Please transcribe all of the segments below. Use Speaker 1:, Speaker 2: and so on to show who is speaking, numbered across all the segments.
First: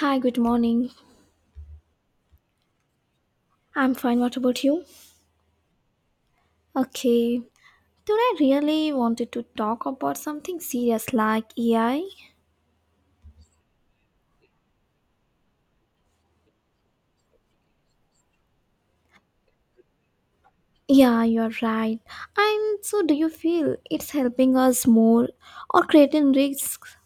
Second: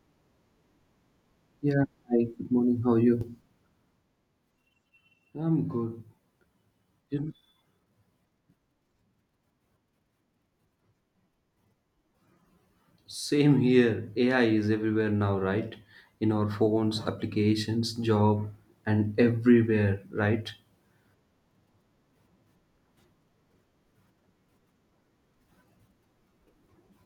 Speaker 1: Hi, good morning.
Speaker 2: Yeah, hi, good morning. How are you?
Speaker 1: I'm fine. What about you?
Speaker 2: I'm good. Yep.
Speaker 1: Okay. Today, I really wanted to talk about something serious like AI.
Speaker 2: Same here. AI is everywhere now, right? In our phones, applications, job, and everywhere, right?
Speaker 1: Yeah, you're right. And so, do you feel it's helping us more or creating risks?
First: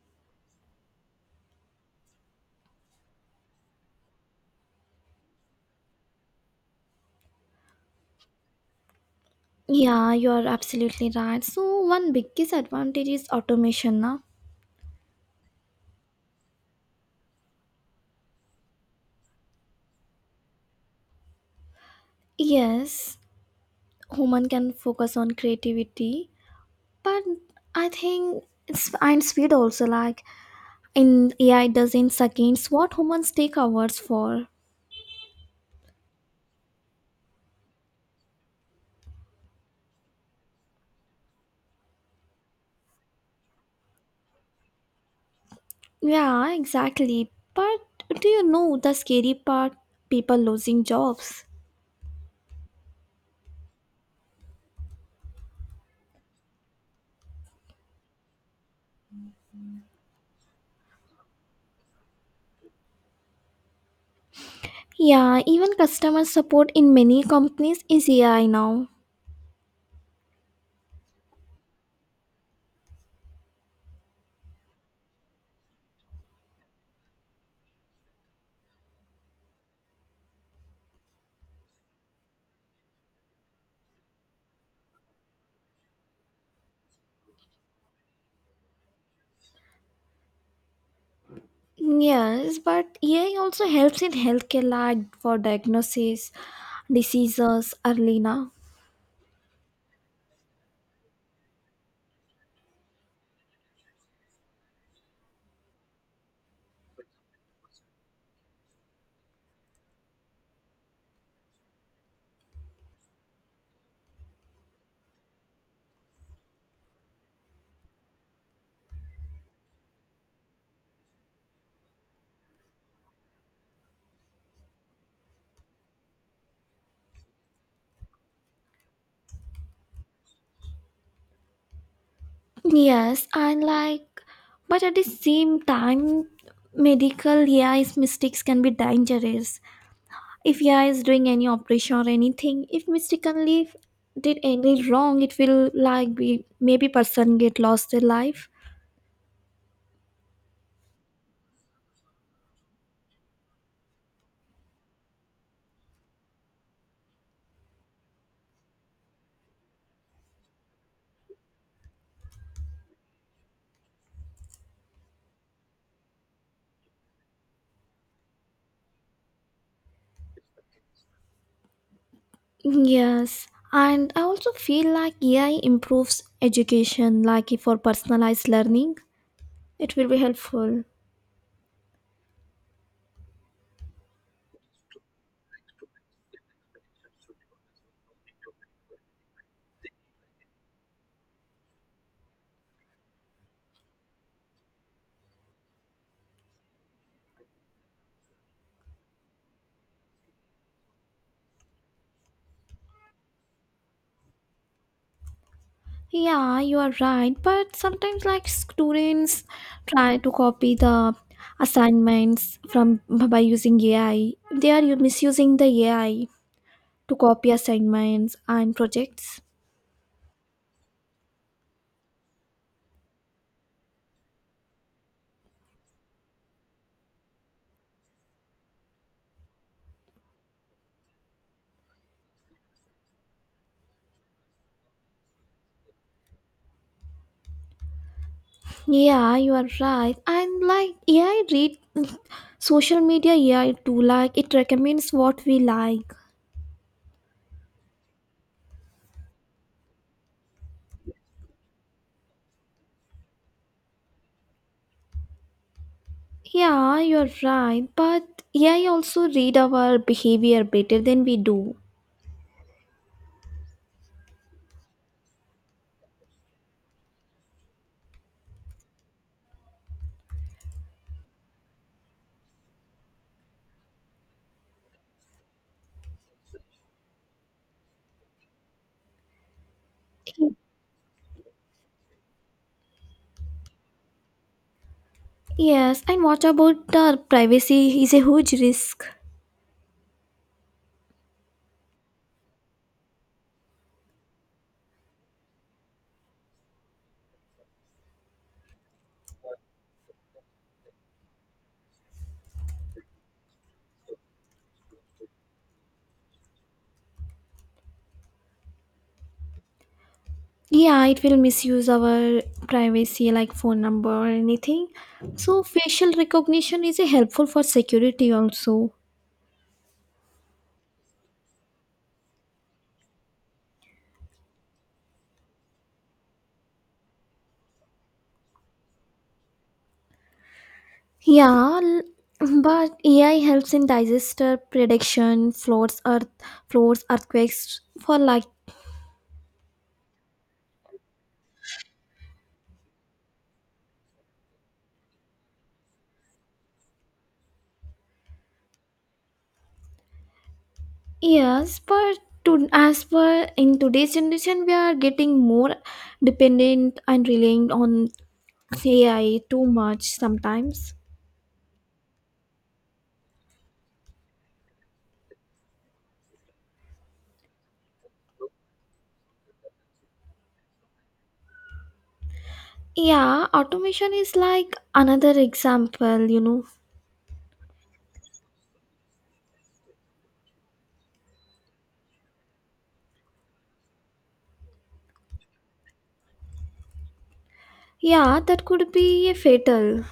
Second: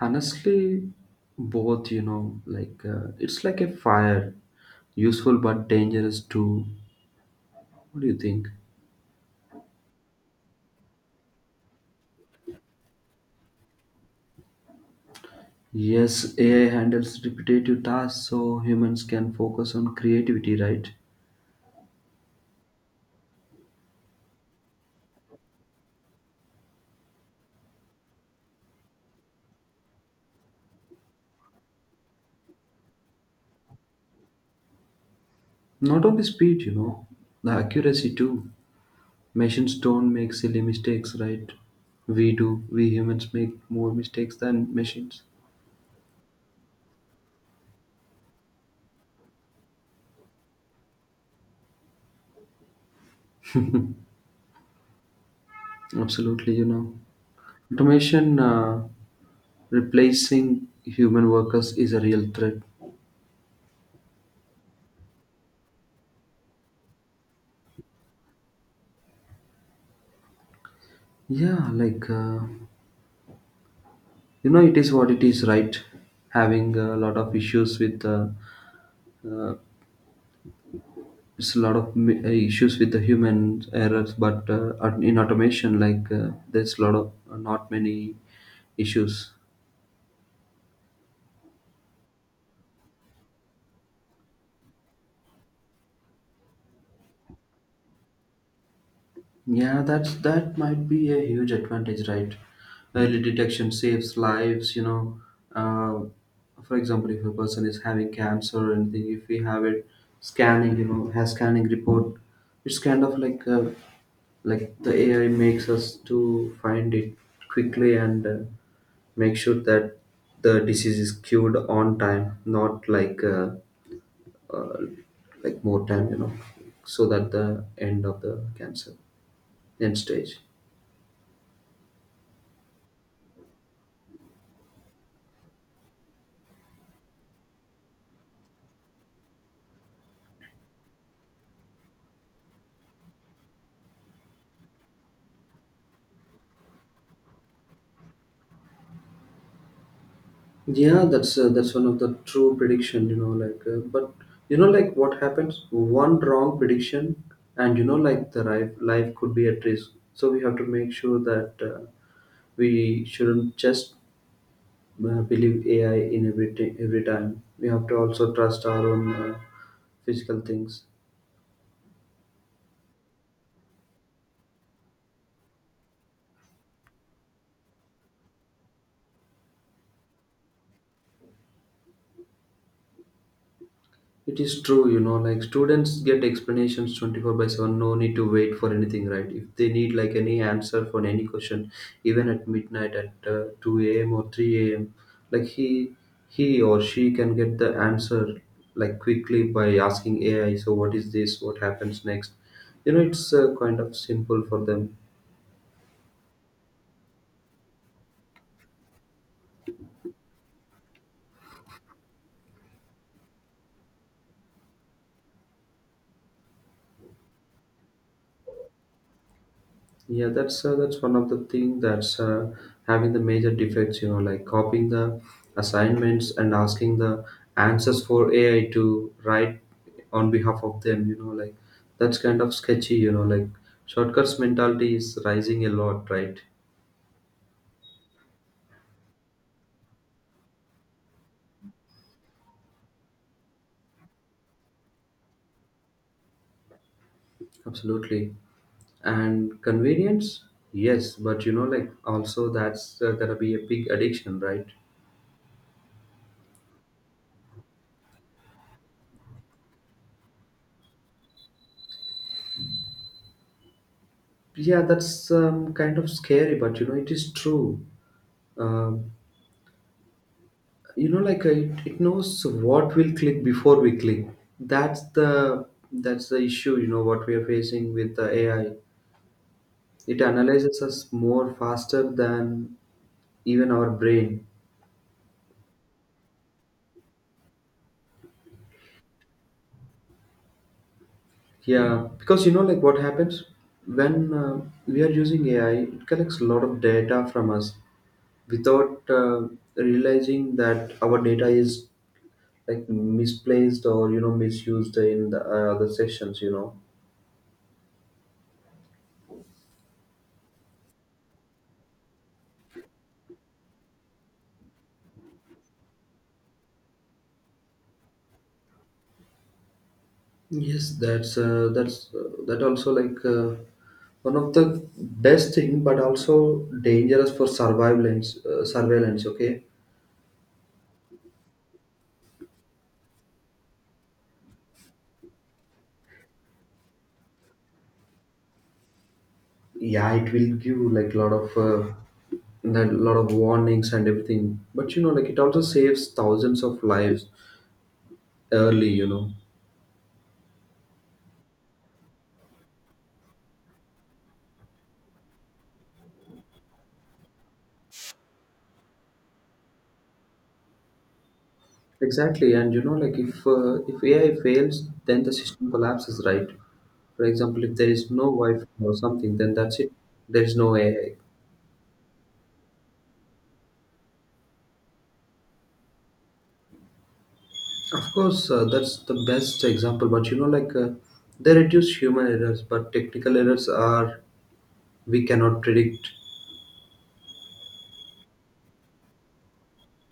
Speaker 2: Honestly, both, like it's like a fire, useful but dangerous too. What do you think?
Speaker 1: Yeah, you're absolutely right. So, one biggest advantage is automation now.
Speaker 2: Yes, AI handles repetitive tasks so humans can focus on creativity, right?
Speaker 1: Yes, human can focus on creativity, but I think it's and speed also like in AI does in seconds what humans take hours for.
Speaker 2: Not only speed, you know, the accuracy too. Machines don't make silly mistakes, right? We do. We humans make more mistakes than machines.
Speaker 1: Yeah, exactly. But do you know the scary part? People losing jobs.
Speaker 2: Absolutely, you know. Automation replacing human workers is a real threat.
Speaker 1: Yeah, even customer support in many companies is AI now.
Speaker 2: Yeah, it is what it is, right? Having a lot of issues with uh, it's a lot of issues with the human errors, but in automation, there's a lot of not many issues.
Speaker 1: Yes, but AI also helps in healthcare like for diagnosis, diseases early now.
Speaker 2: Yeah, that might be a huge advantage, right? Early detection saves lives, you know. Uh, for example, if a person is having cancer or anything, if we have it scanning, you know, has scanning report, it's kind of like the AI makes us to find it quickly and make sure that the disease is cured on time, not like like more time, you know, so that the end of the cancer end stage.
Speaker 1: Yes, and like, but at the same time, medical AI's mistakes can be dangerous. If AI is doing any operation or anything, if mistakenly did any wrong, it will like be maybe person get lost their life.
Speaker 2: That's one of the true prediction, you know, but you know like what happens one wrong prediction, and you know like the life could be at risk. So we have to make sure that we shouldn't just believe AI in every time. We have to also trust our own physical things.
Speaker 1: Yes, and I also feel like AI improves education, like if for personalized learning, it will be helpful.
Speaker 2: It is true, you know, like students get explanations 24 by 7, no need to wait for anything, right? If they need like any answer for any question, even at midnight at 2 a.m. or 3 a.m., like he or she can get the answer like quickly by asking AI, so what is this? What happens next? You know, it's kind of simple for them.
Speaker 1: Yeah, you are right, but sometimes like students try to copy the assignments from by using AI. They are misusing the AI to copy assignments and projects.
Speaker 2: That's one of the thing that's having the major defects. You know, like copying the assignments and asking the answers for AI to write on behalf of them. You know, like that's kind of sketchy. You know, like shortcuts mentality is rising a lot, right?
Speaker 1: Yeah, you are right. And like, yeah, I read social media. Yeah, it too. Like, it recommends what we like.
Speaker 2: Absolutely. And convenience, yes, but you know, like also that's gonna be a big addiction, right?
Speaker 1: Yeah, you are right. But yeah, I also read our behavior better than we do.
Speaker 2: Yeah, that's kind of scary, but you know, it is true. Um you know it knows what will click before we click. That's the issue you know, what we are facing with the AI. It analyzes us more faster than even our brain.
Speaker 1: Yes, and what about the privacy? Is a huge risk.
Speaker 2: Yeah, because you know like what happens when we are using AI, it collects a lot of data from us without realizing that our data is like misplaced, or you know, misused in the other sessions, you know.
Speaker 1: Yeah, it will misuse our privacy, like phone number or anything. So facial recognition is a helpful for security also.
Speaker 2: That also like one of the best thing, but also dangerous for surveillance. Surveillance, okay?
Speaker 1: Yeah, l- but AI helps in disaster prediction, floods, earth, floods, earthquakes for like
Speaker 2: Yeah, it will give like lot of a lot of warnings and everything, but you know, like it also saves thousands of lives early. You know,
Speaker 1: years. But to as per in today's generation, we are getting more dependent and relying on AI too much sometimes.
Speaker 2: exactly, and you know, like if AI fails, then the system collapses, right? For example, if there is no Wi-Fi or something, then that's it. There is no AI.
Speaker 1: Yeah, automation is like another example. You know,
Speaker 2: Of course, that's the best example. But you know, they reduce human errors, but technical errors are we cannot predict.
Speaker 1: yeah, that could be fatal.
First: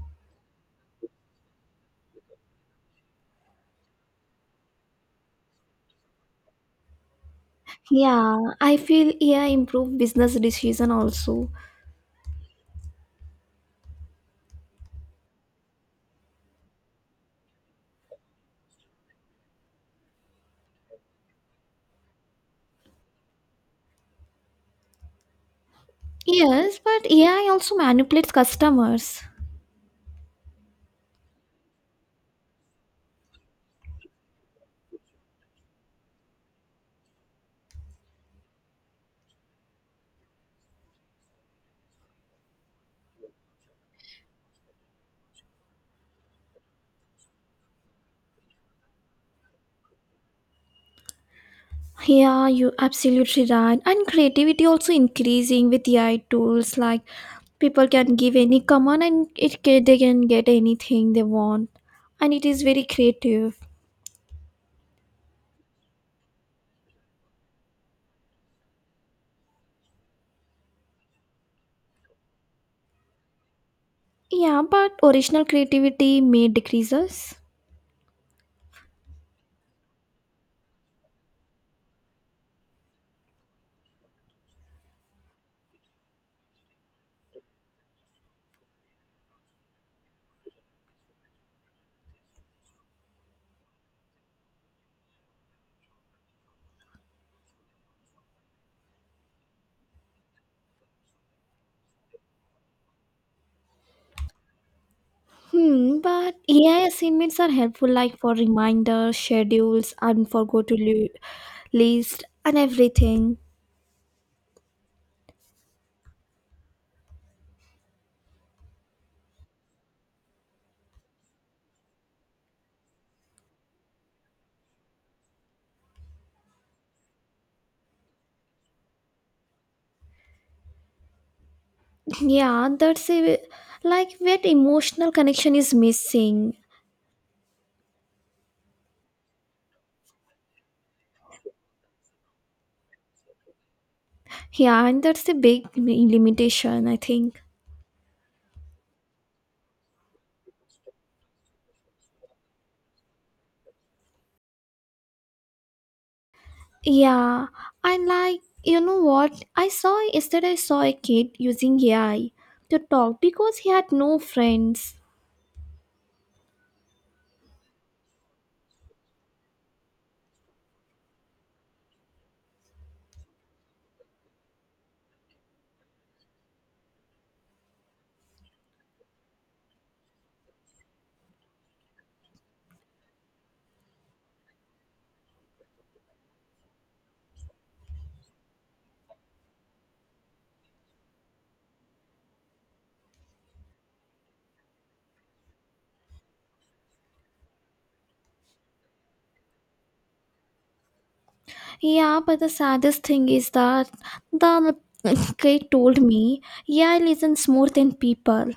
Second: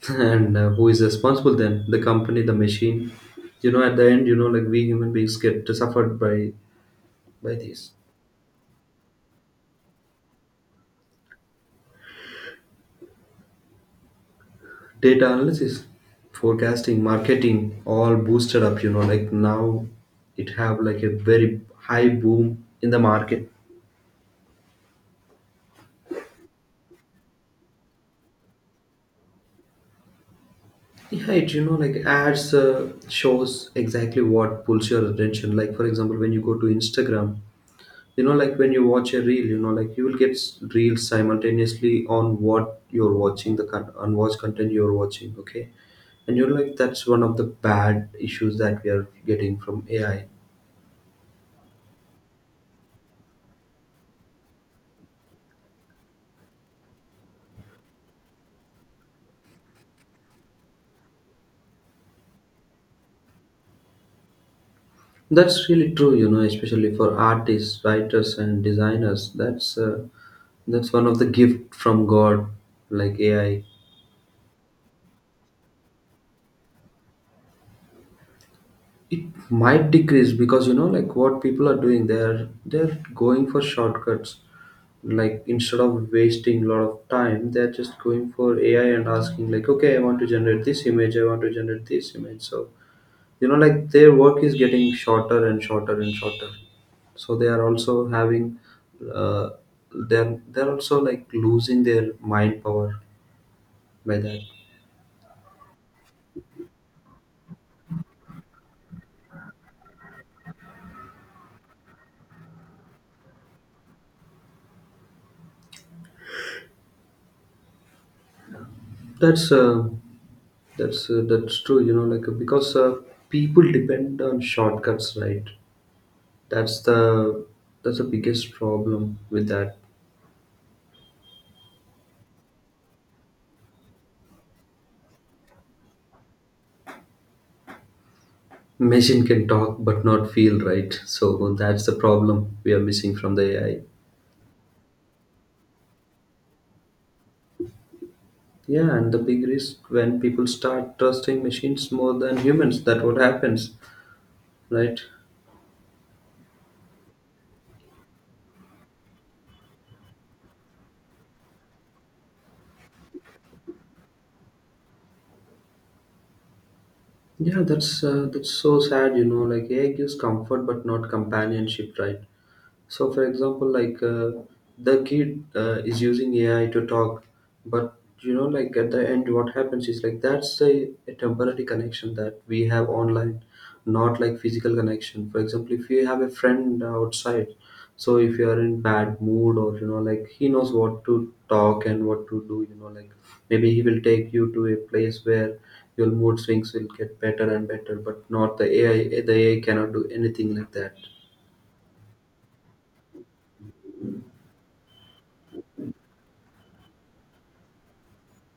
Speaker 2: And who is responsible then? The company, the machine. You know, at the end, you know, like we human beings get suffered by these.
Speaker 1: Yeah, I feel AI improve business decision also.
Speaker 2: Data analysis, forecasting, marketing, all boosted up. You know, like now it have like a very high boom in the market.
Speaker 1: Yes, but AI also manipulates customers.
Speaker 2: Yeah, it, you know, like ads shows exactly what pulls your attention. Like for example, when you go to Instagram, you know like when you watch a reel, you know like you will get reels simultaneously on what you're watching, the unwatched content you're watching. Okay, and you're like that's one of the bad issues that we are getting from AI.
Speaker 1: Yeah, you absolutely right. And creativity also increasing with AI tools. Like people can give any command and they can get anything they want, and it is very creative.
Speaker 2: That's really true, you know, especially for artists, writers, and designers. That's one of the gift from God, like AI.
Speaker 1: Yeah, but original creativity may decreases.
Speaker 2: It might decrease because you know like what people are doing, they're going for shortcuts, like instead of wasting a lot of time, they're just going for AI and asking like, okay, I want to generate this image, I want to generate this image. So you know like their work is getting shorter and shorter and shorter, so they are also having uh, they're also like losing their mind power by that.
Speaker 1: Hmm, but AI assignments are helpful, like for reminders, schedules, and for list and everything.
Speaker 2: that's uh, that's true. You know, because people depend on shortcuts, right? That's the biggest problem with that.
Speaker 1: Yeah, that's a like where emotional connection is missing.
Speaker 2: Machine can talk but not feel, right? So that's the problem we are missing from the AI.
Speaker 1: Yeah, and that's a big limitation, I think.
Speaker 2: Yeah, and the big risk when people start trusting machines more than humans. That what happens, right?
Speaker 1: Yeah, and like you know what I saw yesterday, I saw a kid using AI to talk because he had no friends.
Speaker 2: That's so sad. You know, like AI gives comfort but not companionship, right? So, for example, like the kid is using AI to talk, but you know, like at the end, what happens is like that's a temporary connection that we have online, not like physical connection. For example, if you have a friend outside, so if you are in bad mood, or you know, like he knows what to talk and what to do, you know, like maybe he will take you to a place where your mood swings will get better and better, but not the AI. The AI cannot do anything like that.
Speaker 1: Yeah, but the saddest thing is that the kid told me AI listens more than people.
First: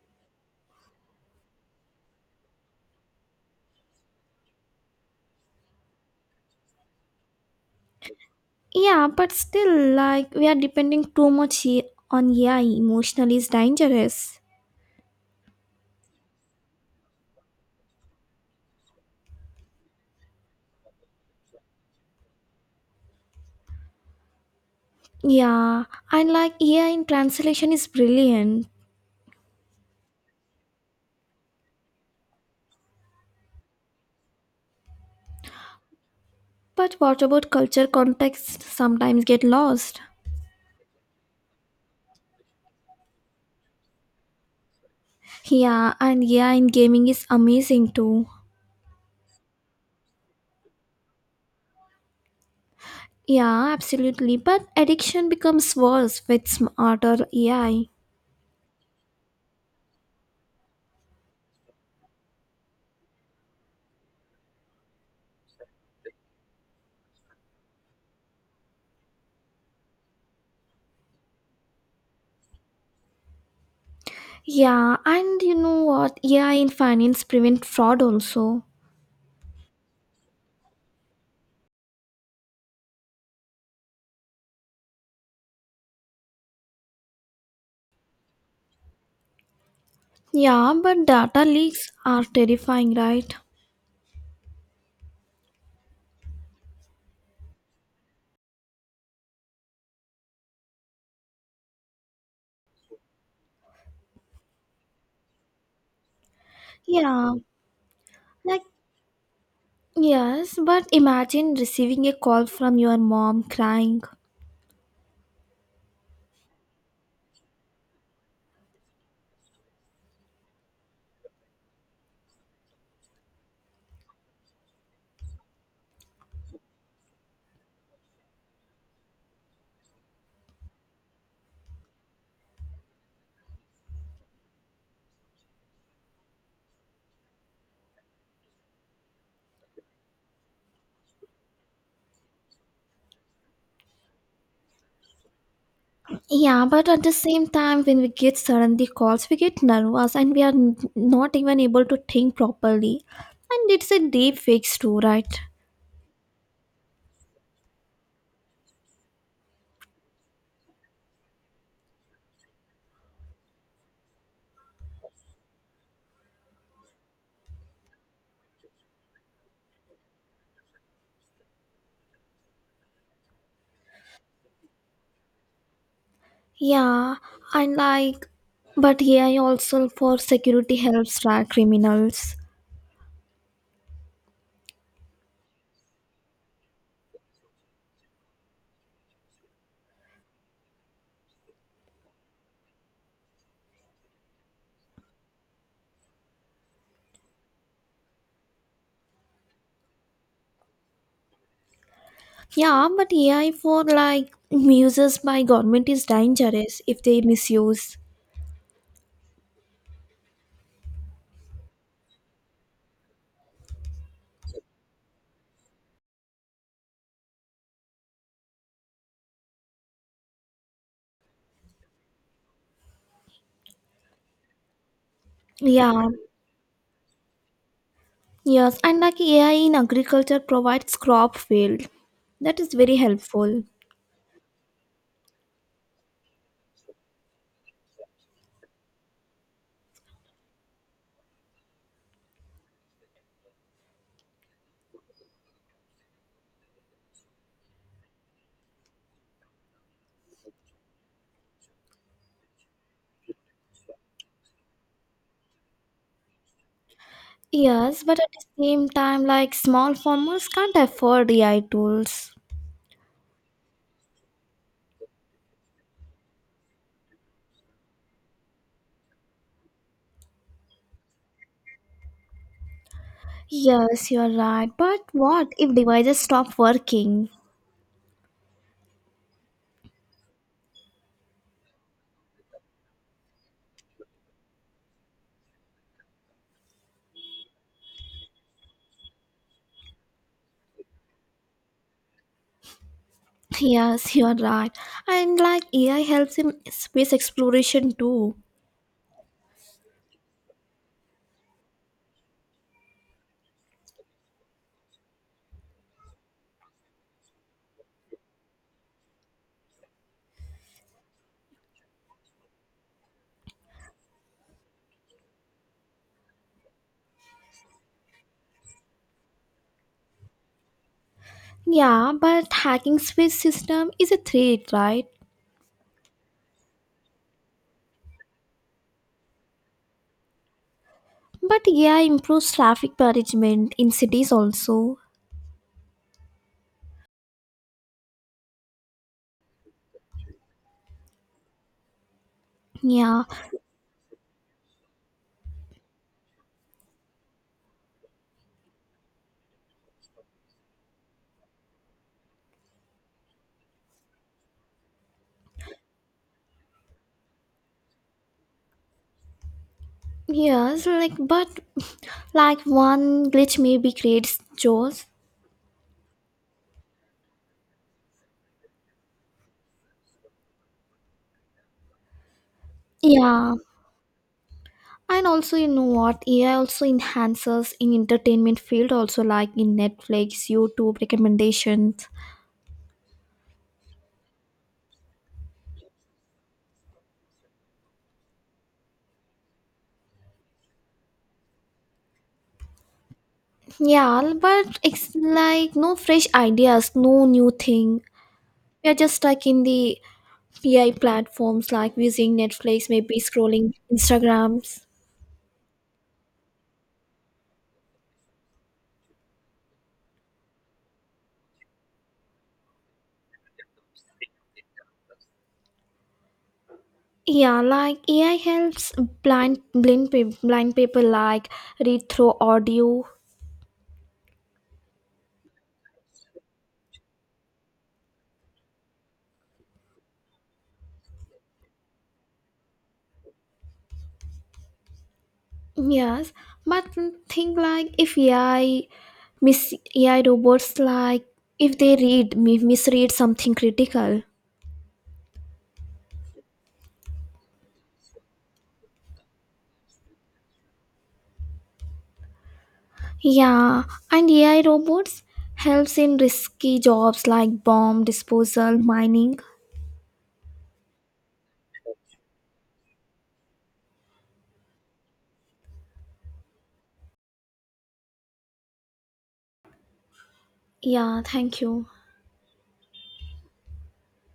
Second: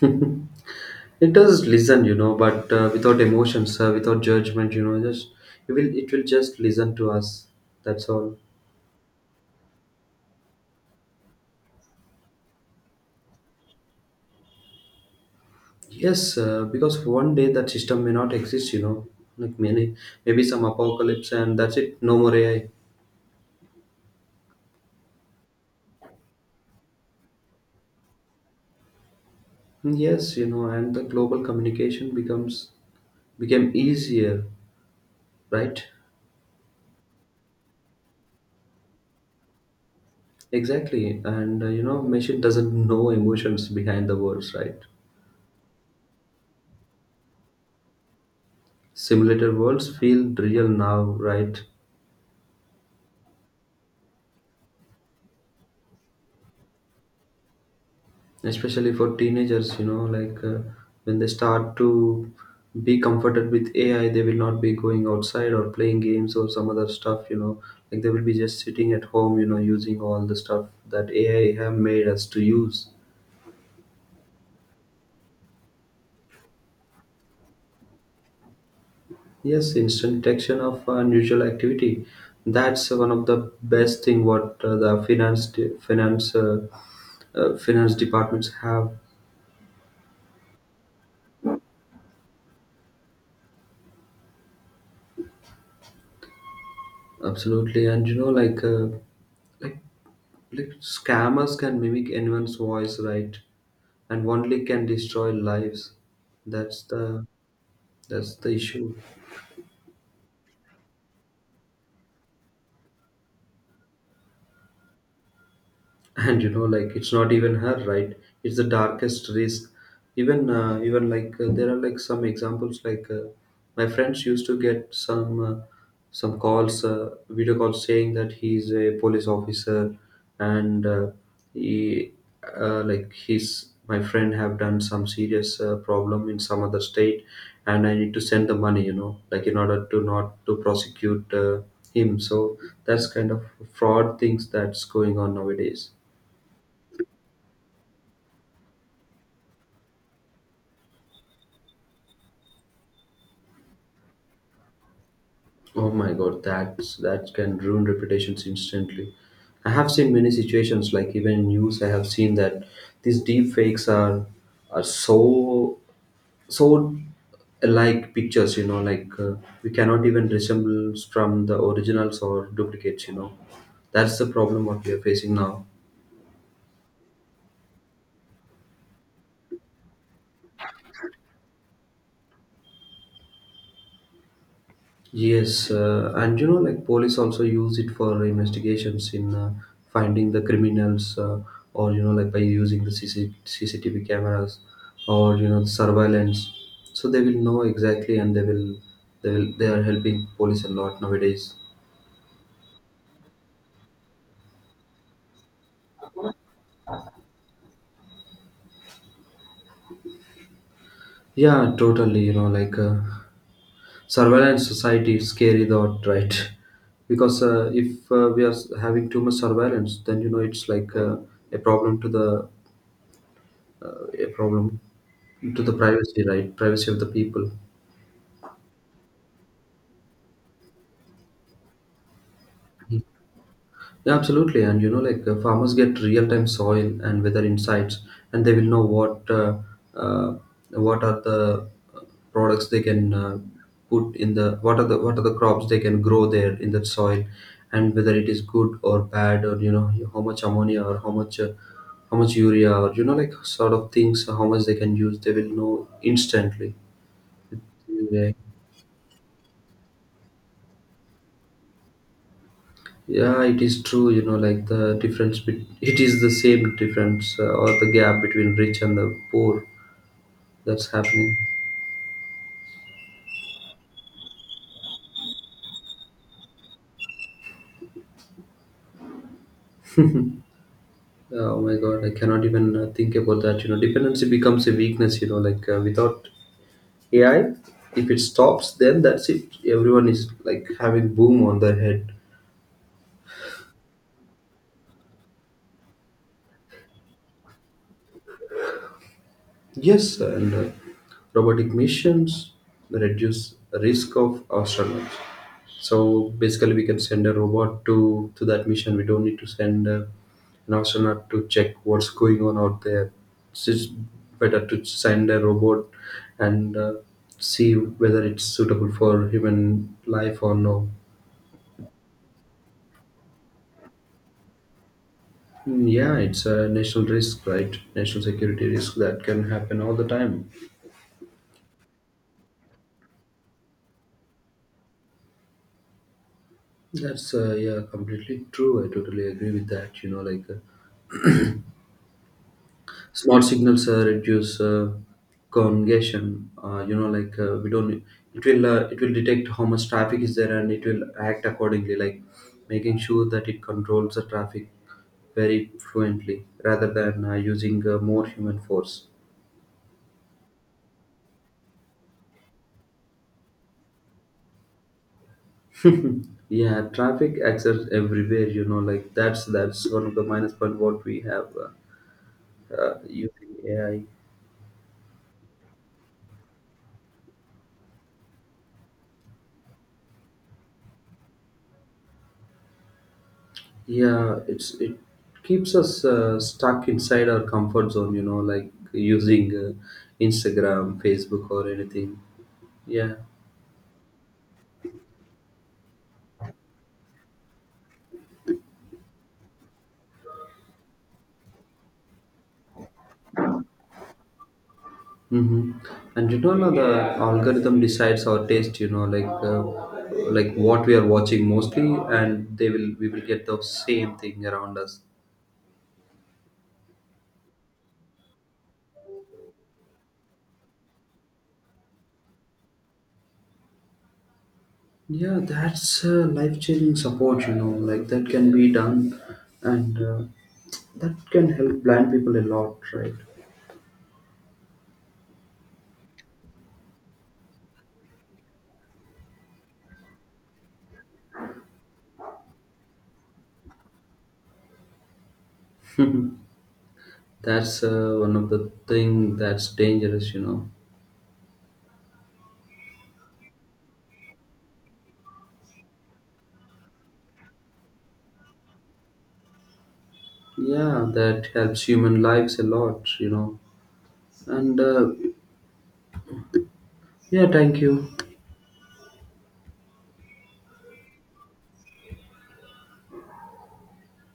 Speaker 2: It does listen, you know, but without emotions, without judgment, you know, just it will just listen to us. That's all.
Speaker 1: Yeah, but still, like we are depending too much on AI emotionally is dangerous.
Speaker 2: Yes, because one day that system may not exist, you know, like many maybe some apocalypse and that's it. No more AI.
Speaker 1: Yeah, and like AI in translation is brilliant.
Speaker 2: Yes, you know, and the global communication becomes became easier, right?
Speaker 1: But what about culture context sometimes get lost?
Speaker 2: Exactly, and you know, machine doesn't know emotions behind the words, right?
Speaker 1: Yeah, and AI in gaming is amazing too.
Speaker 2: Simulated worlds feel real now, right?
Speaker 1: Yeah, absolutely. But addiction becomes worse with smarter AI.
Speaker 2: Especially for teenagers, you know, when they start to be comforted with AI, they will not be going outside or playing games or some other stuff, you know, like they will be just sitting at home, you know, using all the stuff that AI have made us to use.
Speaker 1: Yeah, and you know what? AI in finance prevent fraud also.
Speaker 2: Yes, instant detection of unusual activity. That's one of the best thing what the finance finance departments have.
Speaker 1: Yeah, but data leaks are terrifying, right?
Speaker 2: Absolutely, and you know like Like scammers can mimic anyone's voice, right? And only can destroy lives. That's the
Speaker 1: Yeah, like
Speaker 2: issue.
Speaker 1: yes, but imagine receiving a call from your mom crying.
Speaker 2: And you know like it's not even her, right? It's the darkest risk. Even even like there are like some examples like my friends used to get some calls, video calls saying that he's a police officer, and he like his my friend have done some serious problem in some other state, and I need to send the money, you know, like in order to not to prosecute him. So that's kind of fraud things that's going on nowadays.
Speaker 1: Yeah, but at the same time, when we get suddenly calls, we get nervous and we are not even able to think properly. And it's a deep fix too, right?
Speaker 2: Oh my God, that can ruin reputations instantly. I have seen many situations, like even in news, I have seen that these deep fakes are so so alike pictures. You know, like we cannot even resemble from the originals or duplicates. You know, that's the problem what we are facing now.
Speaker 1: Yeah, and like, but AI also for security helps track criminals.
Speaker 2: Yes, and you know, like police also use it for investigations in finding the criminals, or you know, like by using the CCCCTV cameras, or you know, surveillance. So they will know exactly, and they are helping police a lot nowadays.
Speaker 1: Yeah, but AI for like uses by government is dangerous if they misuse.
Speaker 2: Yeah, totally. You know, like surveillance society is scary thought, right? Because if we are having too much surveillance, then you know it's like a problem to the a problem to the
Speaker 1: Yeah,
Speaker 2: privacy, right? Privacy of the people.
Speaker 1: yes, and like AI in agriculture provides crop field. That is very helpful.
Speaker 2: Yeah, absolutely, and you know farmers get real time soil and weather insights, and they will know uh, what are the products they can put in the what are the crops they can grow there in that soil, and whether it is good or bad, or you know, how much ammonia or how much urea, or you know like sort of things how much they can use, they will know instantly.
Speaker 1: Yes, but at
Speaker 2: Yeah.
Speaker 1: the same time, like small farmers can't afford AI tools.
Speaker 2: Yeah, it is true. You know, like the difference, it is the same difference or the gap between rich and the poor that's happening.
Speaker 1: Yes, you are right. But what if devices stop working?
Speaker 2: Oh my God, I cannot even think about that. You know, dependency becomes a weakness. You know, like without AI, if it stops, then that's it. Everyone is like having boom on their head.
Speaker 1: Yes, you are right. And like AI helps in space exploration too.
Speaker 2: Yes, and robotic missions reduce risk of astronauts. So basically, we can send a robot to that mission. We don't need to send an astronaut to check what's going on out there. So, it's just better to send a robot and see whether it's suitable for human life or no.
Speaker 1: Yeah, but hacking space system is a threat, right?
Speaker 2: Mm, yeah, it's a national risk, right? National security risk that can happen all the time.
Speaker 1: But AI improves traffic management in cities also.
Speaker 2: That's yeah, completely true. I totally agree with that. You know, like.
Speaker 1: Yeah.
Speaker 2: Smart signals reduce congestion. You know, like we don't. It will detect how much traffic is there, and it will act accordingly. Like making sure that it controls the traffic very fluently rather than using more human force.
Speaker 1: Yes, like but like one glitch maybe creates chaos.
Speaker 2: Yeah, traffic access everywhere. You know, like that's one of the minus point what we have using
Speaker 1: Yeah,
Speaker 2: AI.
Speaker 1: and also, you know what? AI also enhances in entertainment field, also like in Netflix, YouTube recommendations.
Speaker 2: Yeah, it keeps us stuck inside our comfort zone, you know, like using Instagram, Facebook, or anything. Yeah.
Speaker 1: Yeah, but it's like no fresh ideas, no new thing. We are just stuck in the AI platforms like using Netflix, maybe scrolling Instagrams.
Speaker 2: Mm-hmm. And you don't know the algorithm decides our taste, you know, like what we are watching mostly, and they will we will get the same thing around us.
Speaker 1: Yeah, like AI helps blind people like read through audio.
Speaker 2: Yeah, that's life changing support, you know, like that can be done, and that can help blind people a lot, right?
Speaker 1: Yes, but think like if AI, mis AI robots like if they read misread something critical.
Speaker 2: That's one of the thing that's dangerous, you know.
Speaker 1: Yeah, and AI robots helps in risky jobs like bomb disposal, mining.
Speaker 2: Yeah, that helps human lives a lot, you know. And yeah, thank you.
Speaker 1: Yeah, thank you.